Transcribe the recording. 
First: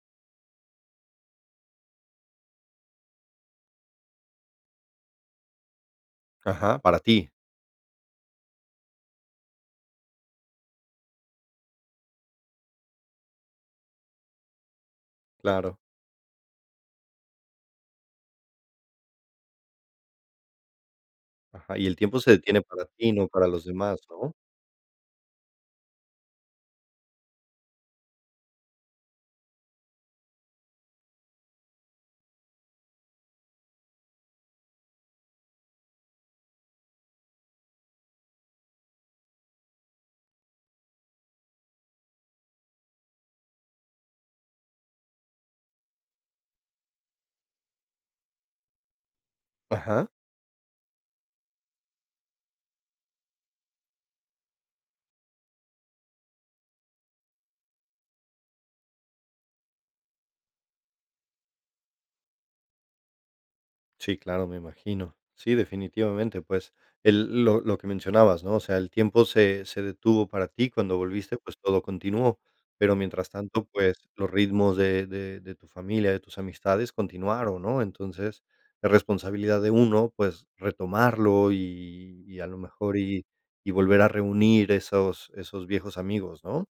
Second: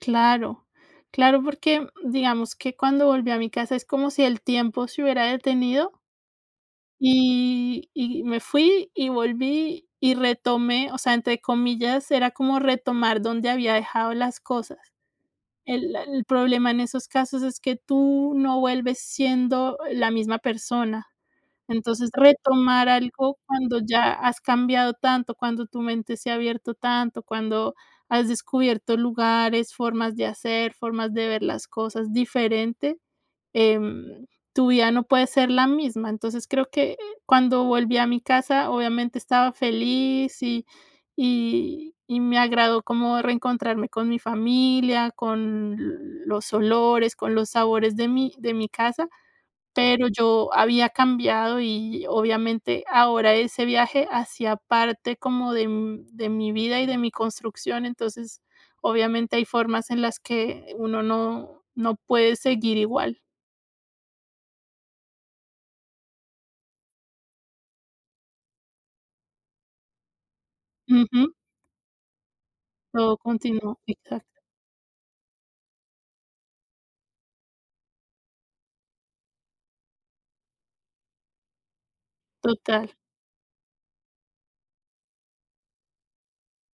Claro. Claro, porque digamos que cuando volví a mi casa, es como si el tiempo se hubiera detenido Ajá, para ti. y y me fui, y volví, y retomé, o sea, entre comillas, era como retomar donde había dejado las cosas. Claro. El el problema en esos casos es que tú no vuelves siendo la misma persona. Ajá, y el Entonces, tiempo se detiene para retomar ti, no algo para los cuando demás, ya ¿no? has cambiado tanto, cuando tu mente se ha abierto tanto, cuando has descubierto lugares, formas de hacer, formas de ver las cosas diferente, em, tu vida no puede ser la misma. Entonces, creo que, eh, cuando volví a mi casa, obviamente, estaba feliz, y y y me agradó como reencontrarme con mi familia, con los olores, con los sabores de mi de mi casa, Ajá. pero yo había cambiado. Y, obviamente, ahora ese viaje hacía parte como de, mm, de mi vida y de mi construcción. Entonces, obviamente hay formas en las que uno no no puede seguir igual. Sí, claro, me imagino. Sí, definitivamente, pues, el lo lo que mencionabas, ¿no? O sea, el tiempo se se detuvo para ti. Cuando Ujú. volviste, pues, todo continuó, pero Todo mientras tanto, continuó, pues, los exacto. ritmos de de de tu familia, de tus amistades continuaron, ¿no? Entonces, es responsabilidad de uno, pues, retomarlo, y y, a lo Total. mejor, y y volver a reunir esos esos viejos amigos, ¿no?